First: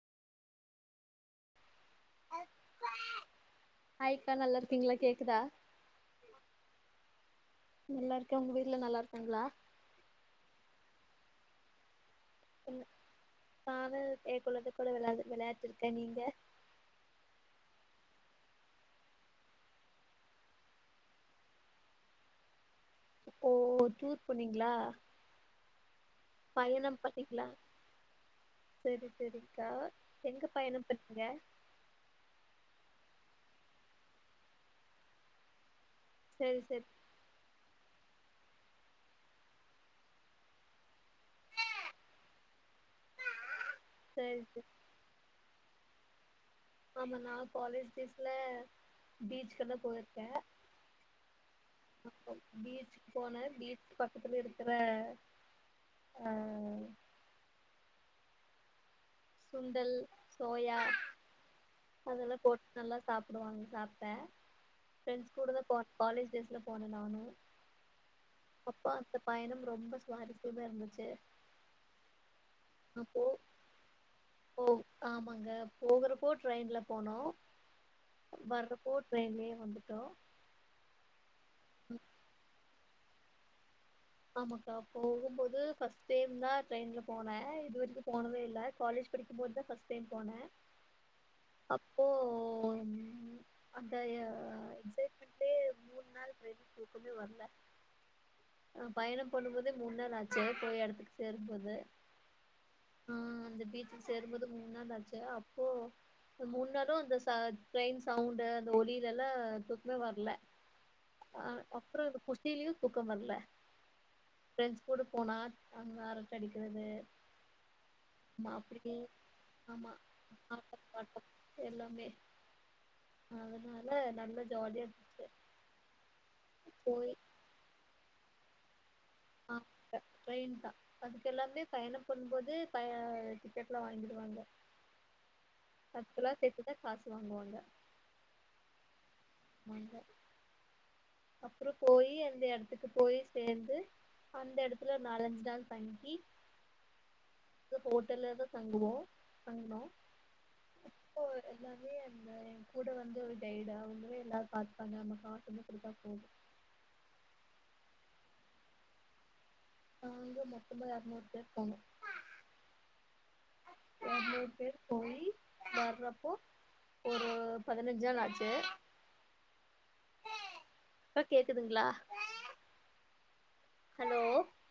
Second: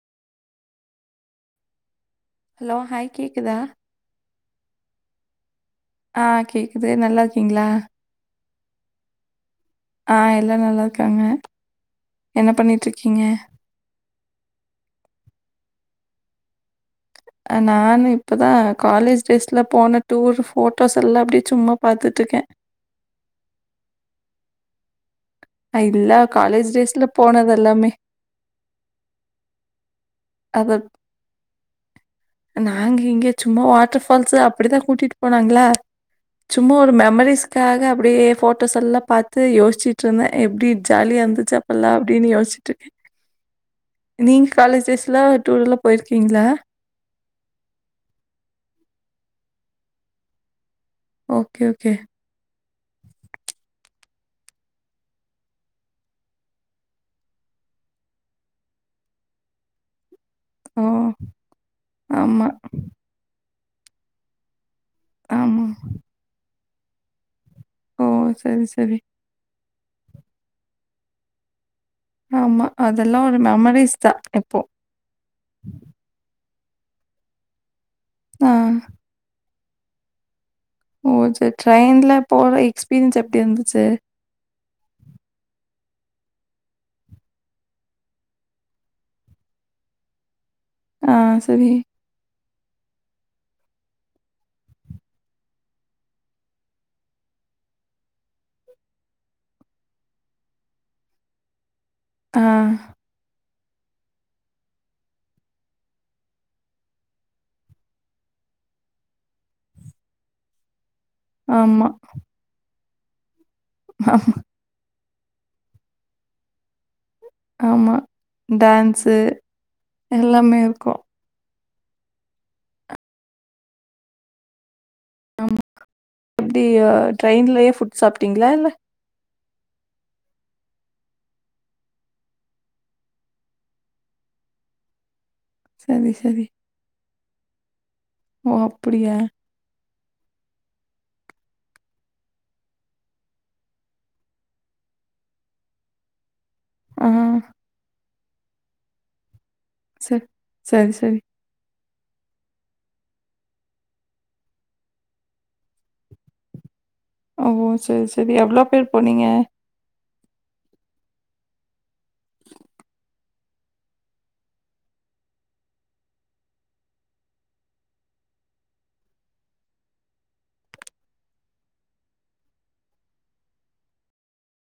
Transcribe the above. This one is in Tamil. ஹலோ ஹாய் கேக்குதா ஹாய்க்கா நல்லா இருக்கீங்களா கேக்குதா ஆ கேக்குது நல்லா இருக்கீங்களா? நல்லா இருக்கே உங்க வீட்டுல நல்லா இருக்காங்களா ஆ எல்லா நல்லா இருக்காங்க என்ன பண்ணிட்டு இருக்கீங்க ப அவள் ஏன் கொழந்தை கூட வெளாண்ட் வெளாடிட்ருக்கே நீங்க நானு இப்போதா காலேஜ் டேஸ்ல போன டூர் ஃபோட்டோஸ் எல்லா அப்டியே சும்மா பாத்துட்டு இருக்கே ஓ டூர் போனீங்களா நா இல்ல காலேஜ் டேஸ்ல போனது எல்லாமே சேரி சேரிக்கா எங்க அத பயணம் பண்ணிங்க நாங்க இங்க சும்மா வாட்டர்ஃபால்ஸு அப்டிதா கூட்டிட்டு போனாங்களா சரி சும்மா சரி ஒரு மெமரிஸ் ட்டாக அப்டியே ஃபோட்டோஸ் எல்லா பார்த்து யோசிச்சுட்டுயிருந்தே எப்டி ஜாலியா இருந்துச்சா இப்பல்லா அப்டின்னு யோசிச்சிட்டு இருக்கே அப்பா நீங்க காலேஜ் டேஸ்ல டூர் எல்லா போயிருக்கீங்களா ஆமா நா காலேஜ் டேஸ்ல பீச் கெல்லா போயிருக்கே ஓகே ஓகே பீச்சுக்கு போனேன் பீச்சுக்கு பக்கத்துல இருக்கிற ஆ சுண்டல் சோயா ஓ அதெல்லா ஆமா போட்டு நல்லா சாப் சாப்பிடுவாங்க சாப்ட்டே ஃப்ரெண்ட்ஸ் கூட ஆமா. தா காலேஜ் டேஸ்ல போனே நானு ஓ சரி, அப்போ சரி. அந்த பயணம் ரொம்ப சுவாரசியமா இருந்துச்சு ஆமா அதெல்லா அப்போ ஒரு மெமரிஸ் தா இப்போ ஓ ஆமாங்க போகுறப்போ டிரைன்ல போனோ ஆ. வர்ரப்போ ட்ரெயின்லேயே வந்துட்டோ ஓ சேரி ட்ரெயின்ல போற எக்ஸ்பீரியன்ஸ் எப்டி இருந்துச்சு ஆமாக்கா போகும்போது ஃபர்ஸ்ட் டைம் தா ட்ரெயின்ல போனே இதுவரைக்கு போனதே இல்லை காலேஜ் படிக்கு போதுதா ஃபர்ஸ்ட்டு டைம் போனே ஆ சரி ஓம் அந்த எக்சைட்மெண்டே மூணு நாள் ட்ரெயிலே தூக்கமே வரல ஆ பயணம் பண்ணும்போதே முணு நாள் ஆச்சு போய் இடத்துக்கு சேரு போது ஆ ஆ அந்த பீச்சல சேரும்போது மூனு நாலச்ச அப்போ முன்னாளு அந்த ட்ரெயின் சவுண்டு அந்த ஒலியில எல்லா தூக்குமே வரலே அ ஆமா. அப்புறோ அந்த குசிலயு தூக்கம் வரல ஆ பிரண்ட்ஸ் கூட போனா அங்க அரட்ட அடிக்கிறது ஆமா ஆமா அப்டியே டான்ஸு ஆமா எல்லாமே ஆட்டம் இருக்கு பாட்டம் எல்லாமே அதனால நல்ல ஜாலியா இருந் ஆமா எப்டி ட்ரெயின்லயே ஃபுட் சாப்ட்டீங்களா இல்ல அந் த ட்ரெயின் தா அதுக்கு எல்லாமே பயணம் பண்ணு போது ப டிக்கெட் எல்லா வாங்கிடுவாங்க சரி, பத்து ரூபா சரி. சேர்த்துதா காசு வாங்குவாங்க ஓ அப்டியா வங்க அப்றோ போயி் அந்த யடத்துக்கு போயி சேந்து அந்த யேடத்துல நாலஞ்சு நாள் தங்கி ஆ. ஹோட்டலதா தங்குவோ தங்குனோ சர் சேரி சரி இப்போ எல்லாமே கூட வந்து ஒரு கைட் அவங்க எல்லா பார்த்துப்பாங்க நம்ம காட்டு கொடுத்தா போதும் ஓ சேரி சேரி எவ்ளோ பேர் போனீங்க நா வந்து மொத்தமா எரநூறு பேர் போணோ ஒரு நூறு பேர் போயி வர்றப்போ ஒரு பதினஞ்சு நாள் ஆச்சு அக்கா கேக்குதூங்களா ஹலோ